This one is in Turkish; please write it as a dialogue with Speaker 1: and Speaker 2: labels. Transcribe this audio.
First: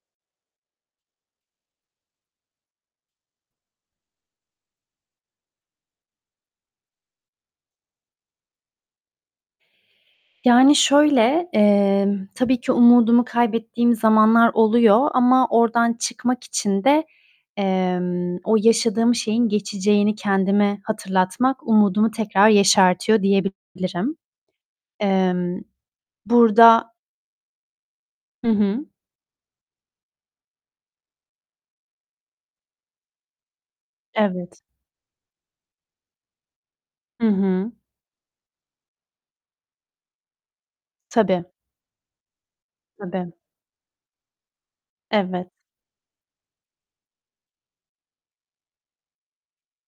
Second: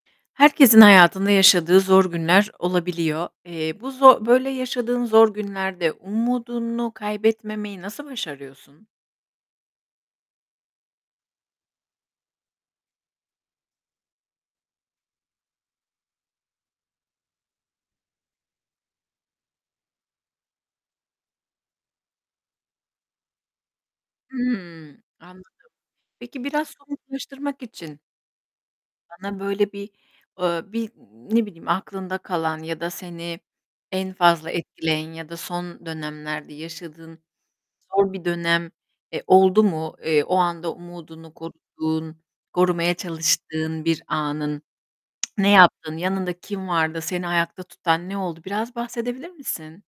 Speaker 1: Herkesin hayatında yaşadığı zor günler olabiliyor. Eee, bu zor böyle yaşadığın zor günlerde umudunu kaybetmemeyi nasıl başarıyorsun?
Speaker 2: Yani, şöyle, emm, tabii ki umudumu kaybettiğim zamanlar oluyor ama oradan çıkmak için de, emm, o yaşadığım şeyin geçeceğini kendime hatırlatmak umudumu tekrar yeşertiyor diyebilirim.
Speaker 1: Hımm, anladım.
Speaker 2: Emm
Speaker 1: Peki biraz
Speaker 2: burada
Speaker 1: somutlaştırmak için
Speaker 2: Hı hı.
Speaker 1: bana böyle bir eee, bir, ne bileyim, aklında kalan ya da seni en fazla
Speaker 2: Evet.
Speaker 1: etkileyen ya da son dönemlerde yaşadığın
Speaker 2: Hı hı.
Speaker 1: zor bir dönem, eee, oldu mu? Eee, o anda umudunu
Speaker 2: Tabii.
Speaker 1: koruduğun, korumaya
Speaker 2: Tabii.
Speaker 1: çalıştığın bir anın. Ne
Speaker 2: Evet.
Speaker 1: yaptın? Yanında kim vardı? Seni ayakta tutan ne oldu? Biraz bahsedebilir misin?